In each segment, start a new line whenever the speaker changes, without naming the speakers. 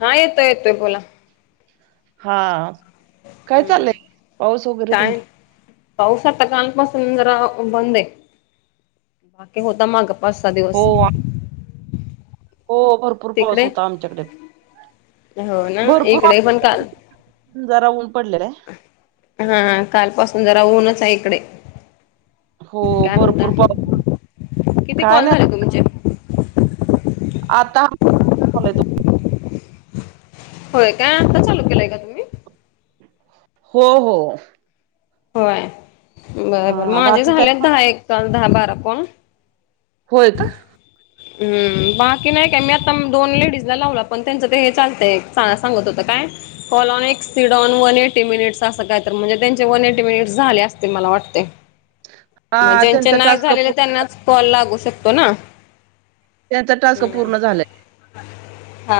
हा, येतोय येतोय बोला.
हा, काय
हम्म
चाललंय? पाऊस वगैरे
काय
तुमचं?
पाऊस आता कालपासून जरा बंद हाय, बाकी होता मागं.
हो, हो भरपूर
तिकडे
पाऊस होता आमच्याकडे.
हो ना
भरपूर,
इकडे पण काल
जरा ऊन पडलं काय?
हा कालपासून जरा ऊनच आहे इकडे.
हो,
काय
भरपूर पाऊस.
म्हणताय, किती
काय
कॉल झाले
नाही
तुमचे?
आता झालंय तू
होय का, आता चालू केलंय का तुम्ही?
हो हो.
होय, बरबर
हां,
माझे
बाकी काय
झाले आता एक कॉल दहा बारा कॉल.
होय का?
हम्म बाकी नाही काय, मी आता दोन लेडीजला लावला. पण त्यांचं ते हे चालतंय, च सांगत होत काय. Call on X one eighty minute असं काय तर, म्हणजे त्यांचे वन एटी मिनिट्स झाले असतील मला वाटतंय. मग
हां,
ज्यांचे
त्यांचा
नाय
टास्क
झालेले,
पूर्ण
त्यांनाच कॉल लागू शकतो ना?
त्यांचा टास्क पूर्ण झालाय.
हा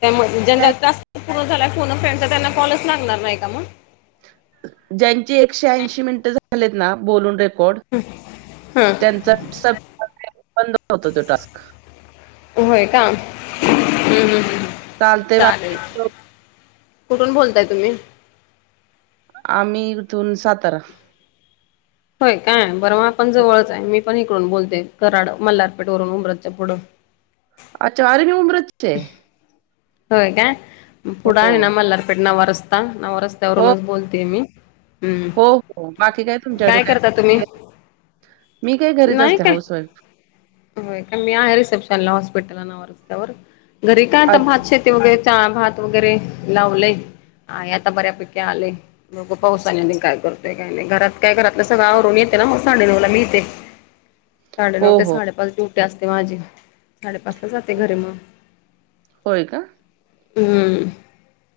त्यामुळे जन का टास्क पूर्ण झालाय फोन अ फ्रेंडचा, त्यांना कॉलच लागणार नाही का मग?
ज्यांची एकशे ऐंशी मिनट झालेत ना बोलून रे कोड
हा
त्यांचा [unintelligible] बंद होतो तो टास्क.
होय का? हम्म, हम्म, हम्म
चालतंय
चालेल.
बाकी
कुठून बोलताय तुम्ही?
आम्ही इथून सातारा.
होय काय? बरं मग आपण जवळच आहे. मी पण इकडून बोलतेय कराड मल्हारपेठवरून उब्रजच्या पुढं.
अच्छा आरे मी उब्रजचीच आहे.
होय काय? पुढं
हो,
आहे ना मल्हारपेठ नवारस्ता नवारस्त
हो.
त्यावरूनच बोलते मी. हम्म,
हो, हो. बाकी तुमच्याकडे
काय करता तुम्ही?
स्पेशल? मी काय घरीच
नाही
असते
काय
हाऊसवाईफ.
होय का? मी आहे रिसेप्शनला हॉस्पिटल नवारस्तावर. घरी काय आता
अच्छा.
भात शि [unintelligible] वगैरे चहा भात वगैरे लावलेय आणि आता बऱ्यापैकी आलेय. बघु पावसाने आणि काय करतय काय नाही. घरात काय घरातलं सगळं आवरून येते ना मग साडेनऊला मी इथे. साडे
हो,
नऊ ते
हो.
साडे पाच ड्युटी असते माझी. साडे पाचला जाते घरी मग.
होय का?
हम्म.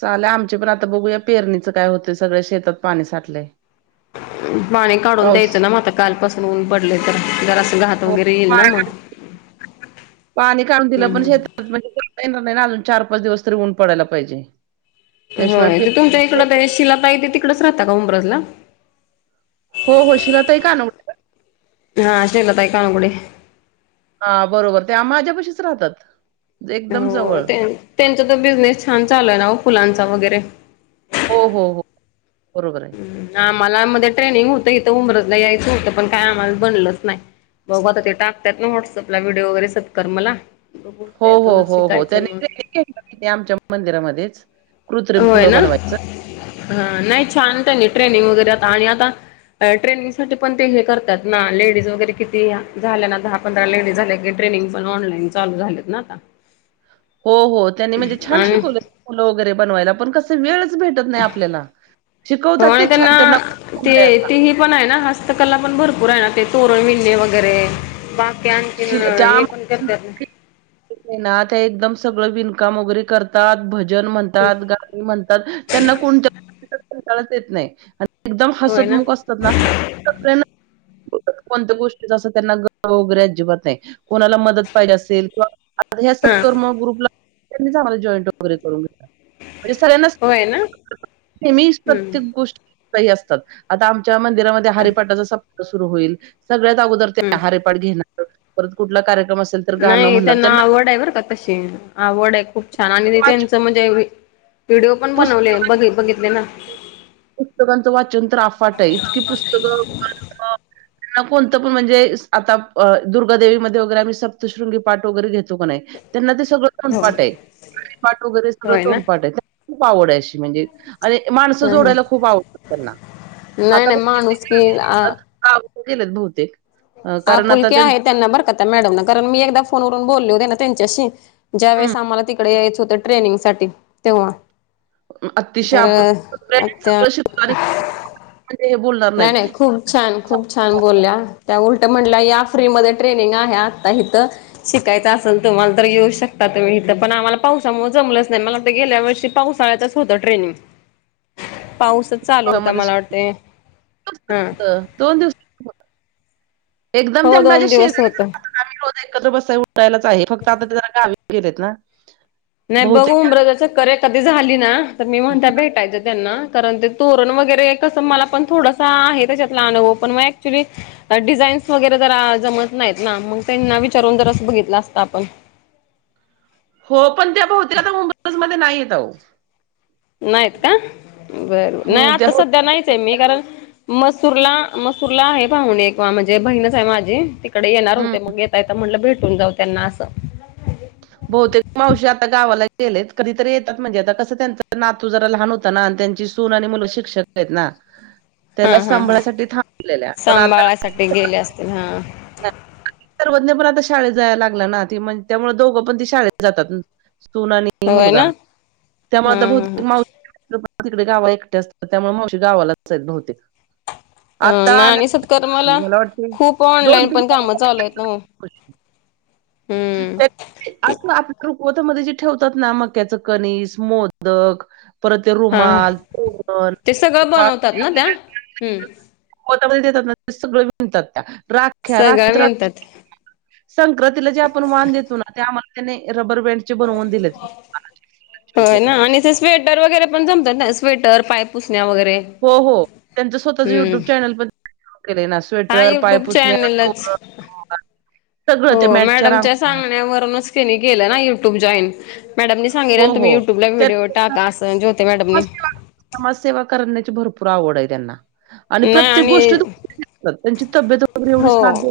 चालु हाय आमचे पण आता बघूया पेरणीचं काय होतंय. सगळ्या शेतात पाणी साठलंय.
पाने काढून
पाऊस
द्यायचं ना मग आता कालपासून ऊन पडलंय तर. जरासं घात वगैरे येईल ना मग
[unintelligible] पाणी काढून दिलं
हम्
पण शेत [unintelligible]
हम्
येणार नाही ना अजून चार पाच दिवस तरी ऊन पडायला पाहिजे. त्याशिवाय
होय.
पे
ते तुमच्या इकडं ते शिलाताई तेे तिकडेच राहता का उंब्रजला?
हो हो. शिलाताई कान
हा शैलाताई काळगुडे.
हा बरोबर ते माझ्यापाशीच राहतात. एकदम
हो
जवळ.
त्यान त्यांचा तर बिझनेस छान चालू आहे ना ओ फुलांचा वगैरे.
हो, हो, हो. बरोबर आहे.
हं आम्हाला मध्ये ट्रेनिंग होतं इथं उब्रजला यायचं होतं, पण काय आम्हाला बनलंच नाही. बघु आता ते टाकतात ना व्हॉट्सअपला व्हिडिओ वगैरे सत्कर्मला बघु त्यातूनच शिकायचं मग.
इथे आमच्या मंदिरामध्येच. कृत्रिम
होय
फुलं
ना?
बनवायचं.
हा नाही छान त्यांनी ट्रेनिंग वगैरे आता आणि आता अं ट्रेनिंगसाठी पण ते हे करतात ना लेडीज वगैरे किती झाल्या ना दहा पंधरा लेडीज झाल्या की ट्रेनिंग पण ऑनलाईन चालू झालेत ना आता.
हो हो. त्यांनी म्हणजे छान
आणि
शिकवले फुलं वगैरे बनवायला, पण कसं वेळच भेटत नाही आपल्याला.
हो
शिकवतात ते
आणि त्यांना
छान
ते
खूप
ते ही पण आहे ना हस्तकला पण भरपूर आहे ना, ते तोरण विणने वगैरे बा ते आणखीन
शिल त्या
हे पण करतात
ना एकदम सगळं विणकाम वगैरे करत तात, भजन
हम्म,
म्हणतात, गाणी म्हणतात त्यांना कोणत्याही [unintelligible] कंटाळाच येत नाही. एकदम
होय ना
हसतमुख असतात ना [inaudible] कोणत्या गोष्टीचा असं त्यांना ग [unintelligible] अजिबात नाही. कोणाला मदत पाहिजे असेल किंवा आता ह्या
हा
सत्कर्म ग्रुपला त्यांनीच आम्हाला जॉईंट वगैरे करून घेतला. म्हणजे सगळ्यांनाच
होय ना
[unintelligible] नेहमी
हम्म
प्रत्येक गोष्टी [unintelligible] हे असतात. आता आमच्या मंदिरामध्ये हरिपाटाचा सप्ताह सुरु होईल. सगळ्या अगोदर ते
हम्म
हरि [unintelligible] परत कुठलं कार्यक्रम असं
नाही त्यांना आवड आहे बरं का तशी आवड आहे. खूप छान आणि
वाच
त्यांचं म्हणजे वि व्हिडिओ पण बनवले
पुस्तक
बघ-बघितले ना.
पुस्तकांचं वाचन तर अफाट आहे. इतकी पुस्तकं [unintelligible] कोणतं पण म्हणजे आता अ दुर्गादेवीमध्ये वगैरे आम्ही सप्तशृंगी पाठ वगैरे घेतो का नाही त्यांना ते सगळं
हो
तोंडपाठ आहे [inaudible] पाठ वगैरे सगळं
होय ना
तोंडपाठ आहे [inaudible] खूप आवड आहे अशी म्हणजे आणि माणसं
हम् हम
जोडायला खूप आवडतात त्यांना
नाही
आता बघ.
नाही
[inaudible]
माणूस की
[unintelligible] गेलत बहुतेक. अ
आ
कारण आता
पुलके
त्यां
आहे त्यांना बरं का ते मॅडमना मी एकदा फोनवरून बोलले होते ना त्यांच्यासी ज्या
हं
वळेस आम्हाला तिकडे यायचं होतं ट्रेनिंग साठी तेव्हा तर त्या
[unintelligible]
नाही नाही खूम छान खूप छान बोलल्या त्या उलट म्हणल्या या फ्री मध्ये ट्रेनिंग आहे आता हिथं शिकायचं असेल तुम्हाला तर येऊ शकता तुम्ही हिथं पण आम्हाला पावसामुळे जमलच नाही मला तर गेल्या वर्षी पावसाळ्यातच होता ट्रेनिंग पाऊसच चालू होता
त्यामध्येच
मला वाटते हा
[unintelligible]
हो दोन दिवस होत
आम्ही रोज एकत्र बसाय उठायलाच आहे फक्त आता ते जरा गावी गेले आहेत ना
नाही बघ
बहुतेक
उमराजा चक्करे कधी झाली ना तर मी म्हणत्यात भेटायचं त्यांना. कारण ते तोरण वगैरे कसं मला पण थोडसा आहे त्याच्यातला अनुभव पण म ऍक्च्युली तर डिझाईन्स वगैरे जरा जमत नाहीत ना मग त्यांना विचारून जर असं बघितलं असता आपण.
हो पण त्या बहुतेक आता मुंबई [unintelligible] मध्ये नाही येताव.
नाहीत का बरं नाही
त्या
आता सध्या नाहीच आहे मी
बहुतेक
कारण मसूरला मसूरला आहे पाहून एक म्हणजे बहीणच आहे माझी तिकडे येणार
हं.
होते मगे ते आता म्हटलं भेटून जाऊ त्यांना असं.
बहुतेक मावशी आता गावाला गेलेत कधीतरी येतात म्हणजे आता कसं त्यांच नातू जरा लहान होता ना आणि त्यांची सू सून आणि मुलं शिक्षक आहेत ना.
हा
त्याला
हा हा
सांभाळायसाठी थांबलेल्या
सांभाळासाठी गेले असतील हा.
ना सर्वज्ञ पण आता शाळेत जायला लागला ना ती म्हण त्यामुळे दोघं पण ते शाळेत जातात सुन आणि ते
होय
मुलगा
ना हा
त्यामुळे आता
हा हा
बहुतेक माऊ [inaudible] तिकडे गाव एकटे असतात त्यामुळे मावशी गावालाच बहुतेक.
अ
आता
नाही आणि सत्कार
आल्या
मला
वाटते
खूप
दोन
ऑनलाईन पण कामं चालू आहेत ना म.
क असं आपल्या रुखवतमध्ये जे ठेवतात ना मक्याचा कनिस, मोदक परत ते
हा हा
रुमाल तोरण
ते सगळं
किंवा. [inaudible]
बनवतात ना त्या हम्म
[unintelligible] देतात सगळं बांधतात त्या रा ख्या
सगळं
राखीत
मिळतात
[inaudible] संक्रातिला जे आपण वान देतो ना त्या आम्हाला त्याने रबर बँड
होय
वगैरे
ना आणि ते स्वेटर वगैरे पण जमतात ना स्वेटर पाइप
हो हो त्यांचां स्वतःच
हम्म
युट्यूब चॅनल पण [inaudible] ना
हा
स्वेटर
युट्यूब
पायपूसणे. [inaudible]
चॅनलच हो मॅडमच्या सांगण्यावरूनच केनी गेलं ना युट्यूब जॉईन. मॅडम न सांगेना
हो,
ततुम्ही
हो.
युट्यूबला विडिओ
त्या
टाका असं ज्योती मॅडमने.
समाजसेेवा करण्याची भरपूर आवड आहे त्यांना. आणि
नाही
प्रत्येक
आणि
गोष्टी [inaudible] त्यांची तब्येत वगैरे एवढी
हो
साध्य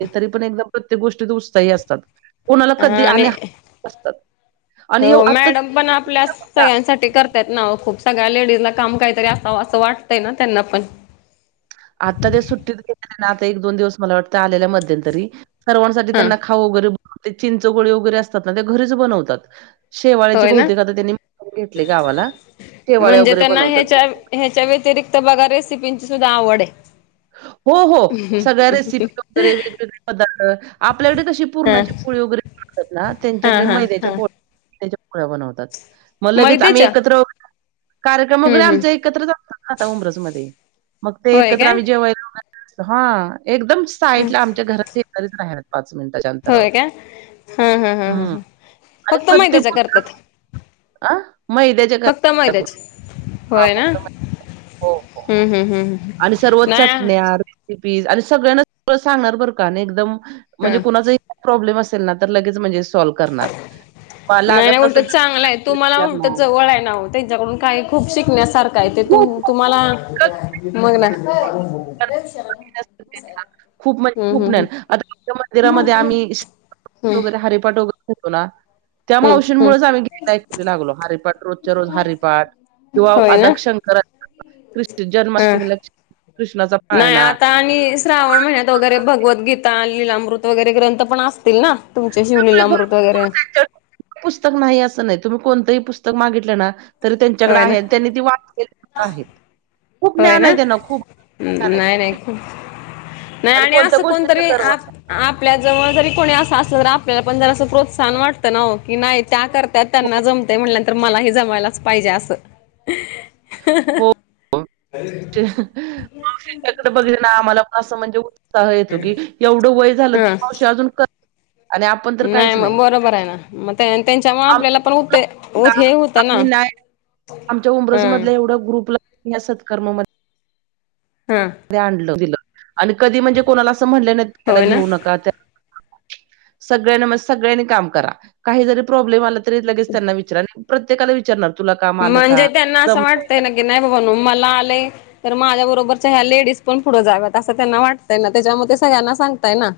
हे तरी पण एकदम प्रत्येक गोष्टीत उत्साही असतात कोणाला कधी आणि [inaudible] असतात आणि एव
हो
आता ते-
मॅडम पण आपल्यास सगळ्यांसाठी करतायत ना खूप सगळ्या लेडीजला काम काहीतरी असावं असं वाटतंय ना त्यांना पण.
आता ते सुट्टीत गेलेले आता एक दोन दिवस मला वाटतं आलेल्या मध्यंतरी सर्वांसाठी
हा
त्यांना खाऊ वगैरे [inaudible] चिंच गोळी वगैरे असतात ना घरीच बनवतात. शेवाळ्याची
होय ना
बहुतेक आता त्यांनी [inaudible] घेतले गावाला शेवाळे
म्हणजे
वगैरे
त्यांना
बनवतात ब.
ह्याच्या ह्याच्या व्यतिरिक्त बघा रेसिपींची सुद्धा आवड आहे.
हो हो. सगळ्या रेसिपी वगैरे वेगवेगळे पदार्थ आपल्याकडे कशी
हा
पूर्णाची पोळी वगैरे असतात ना
हा
त्यांच्याकडे
हा
मैद्याच्या
हा
पो [inaudible] च्या पोळ्या बनवतात. मग लगेच आम्ही
मैद्याच्या
एकत्र कार्यक्रम
हम्म
वगैरे
हम्म
आमचे एकत्रच असतात ना आता उमरसमध्ये मग ते
होय
एकत्र
काय
आम्ही [unintelligible] हा एकदम
ह
साईडला आमच्या घरात. [unintelligible] पाच मिनिटाच्या
होय
अंतरावर
का हा हा हा ह
हम्म
ह
आणि
फक्त
प्रत्येक.
मैद्याच्या
[unintelligible]
करतात
आ मैद्या
फक्त मैद्याच होय ना
मैदा. हो, हो.
हम्म हम्म हम्म.
आणि सर्व
हम्म नाही हा
चटण्या रेसिपीस आणि सगळ्यांना सांगणार बरं का नाही एकदम म्हणजे कुणाचाही प्रॉब्लेम असेल ना, तर लगेच म्हणजे सॉल्व करणार. पा-
नाही
लागत
नाही उलटं
नसेल तर
चांगलं आहे तुम्हाला उलटं
विचारणार.
जवळ आहे ना हो त्यांच्याकडून काय खूप शिकण्यासारखं आहे ते
खूप
तुम तुम्हाला मग ना
[inaudible] खूप म्हणजे
हम्म हम्म
खूपज्ञान आता [inaudible] तर मंदिरामध्ये आम्ही [inaudible]
हम्म
वगैरे हरिपाट वगैरे घेतो ना त्या
हम्म
मावशींमुळेच
हम्म
आम्ही गेयला एककरी लागलो हरिपाट रोजच्या रोज हरिपाट किंवा
होय ना
आदकशंकरा [inaudible] कृष्ण
हा
जन्माष्टमीला कृष्णाचा
नाही
पाळणा
आता आणि श्रावण महिन्यात वगैरे भगवदगीता लीलामृत वगैरे ग्रंथ पण असतील ना. तुमच्या
पुस्तकाकडे
शिवलीलामृत
भरपूर
वगैरे
त्यांच्याकडे पुस्तक नाही असं नाही तुम्ही कोणतंही पुस्तक मागितलं ना तरी त्यांच्याकडे
होय
आहे
ना
आणि त्यांनी ती वाचलेली आहेत खूप
होय
ज्ञान
ना
आहे त्यांना खूप ज्ञान आहे
नाही नाही
शिक
खूप नाही आणि
कोणत्या
असं
गोष्टीचा
कोणतरी
गर्व
आप
नाही
आपल्या जवळ जरी कोणी असं असलं तरी आपल्याला पण जरा असं प्रोत्साहन वाटतं ना हो की नाही त्या कर त्यात
खूप
त्यांना जमते म्हणल्यानंतर मलाही जमयलाच पाहिजे असं.
[inaudible] कडे बघले ना आम्हाला पण असं म्हणजे उ काह येतो की एवढं वय झालं
हा
[inaudible] मावशी अजून. [inaudible] आपण तर
नाही
काहीच
म बरोबर आहे ना म त्यां त्यांच्यामुळं आपल्याला पण
आमचं
होते ओत हे होत ना.
आम्ही नाही आमच्या
हा
उमरजमधल्या एवढा ग्रुपला या सत्कर्मा म
हा.
ते आणलं दिलं आणि कधी म्हणजे कोणाला असं म्हणलं नाही त्याला
होय
घेऊ
ना
नका त्या सगळ्यां म सगळ्यांनी काम करा काही जरी प्रॉब्लेम आला तरी लगेच त्यांना विचरा आणि प्रत्येकाला विचारणार तुला काम आलं
म्हणजे
का?
त्यांना असं
जमतय
वाटतंय
का?
न की नाही बा बनू मला आले तर माझ्या बरोबरच्या ह्या लेडीज पण पुढं जाव्यात असं त्यांना वाटतय ना त्याच्यामुळे ते सगळ्यांना सांगताय ना.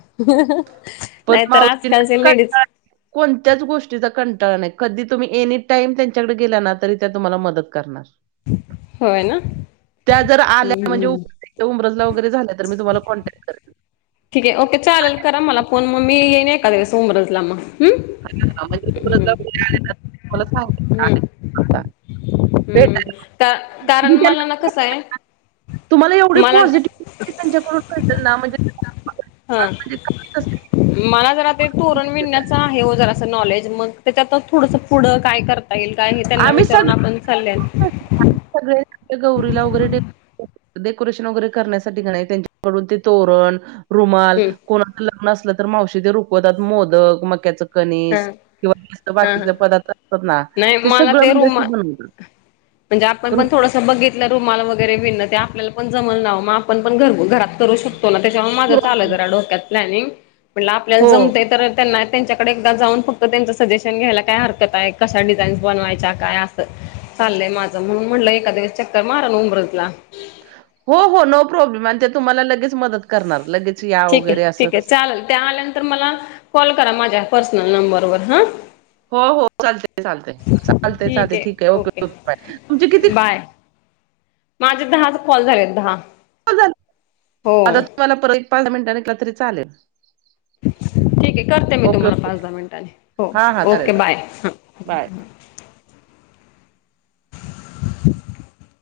पण
नाहीतर
मावशींना
आजकालचे लेडीज
कंटाळा कोणत्याच गोष्टीचा कंटाळा नाही कधी तुम्ही एनी टाईम त्यांच्याकडे गेला ना तरी त्या तुम्हाला मदत करणार.
होय ना.
त्या जर
हम्म
आल्या
हम्म हम्म.
म्हणजे [inaudible] उमरजला वगैरे झाल्या तर मी तुम्हाला कॉन्टॅक्ट करेल.
ठीक आहे ओके चालेल करा मला फोन मग मी येईन एका दिवस उमरजला म्ह. हम्म
[unintelligible]
हम्म
भेटायला
का कारण
तुम्ही
मला
त्यांना
न कसं आहे
तुम्हाला एवढी पॉझिटिविटी
मला
त्यांच्याकडून मिळतील ना म्हणजे
हा
[inaudible]
[inaudible] मला जरा ते तोरण विणण्याचं आहे व जरा असं नॉलेज मग त्याच्यात थोडसा पुढं काय कर का येईल का हे त्यांना
आम्ही
विचारून
सगळे
आपण चालले.
[inaudible] सगळे गौरीला वगैरे डे [inaudible] डेकोरेशन वगैरे करण्यासाठी नाही त्यांच्याकडून ते तोरण, रुमाल
हम्म
कोणाचा लग्न असलं तर मावशी ते रुकवतात मोदक, मक्याच्या
हा
कनिस किंवा [inaudible]
हा हा
बाकीचे पदार्थ असतात ना
नाही
ते
मला
सगळं
दे
म्हणजे
रुमा
असं बनवतात
म्हणजे आपण
रु
पण थो थोडसा बघितल्या रुमाला वगैरे बिननं ते आपल्याला पण जमल नावं म आपण घर घरात करू शक त्याच्यामुळं माझं चाललंय जरा डोक्यात प्लनिंग. म्हंटल आपल्याला
हो
जमतंय तर त्यांना त्यांच्या कडे एकदा जाऊन फक्त त्यांच सजेशन घ्यायला काय हरकत आहे. कशा डिझाईन्स बनवायच्या काय असं. चाललंय माझं म्हणून म्हटलं एखाद्या वेळेस चक्कर मारेन उब्रजला.
हो हो नो प्रॉब्लेम आणि ते तुम्हाला लगेच मदत करणार. लगेच या
ठीक आहे,
वगैरे असं
ठीक आहे
तसं
चाललं त्या आल्यानंतर मला कॉल करा माझ्या पर्सनल नंबरवर हा.
हो हो. चालतंय, चालतंय, चालतंय, चालतंय. ठीक आहे. ओके ओके [unintelligible] तुमची किती
बाय माझे दहाच कॉल झालेत दहा.
[unintelligible]
हो
आता तुम्हाला परत एक [unintelligible] मिनिटांनी केला तरी चालेल.
ठीक आहे करते मी
ओके
तुम्हाला
ओके
पाच दहा मिनिटांने. हो,
हां हां चालेल
ओके बाय हा.
[unintelligible]
[inaudible]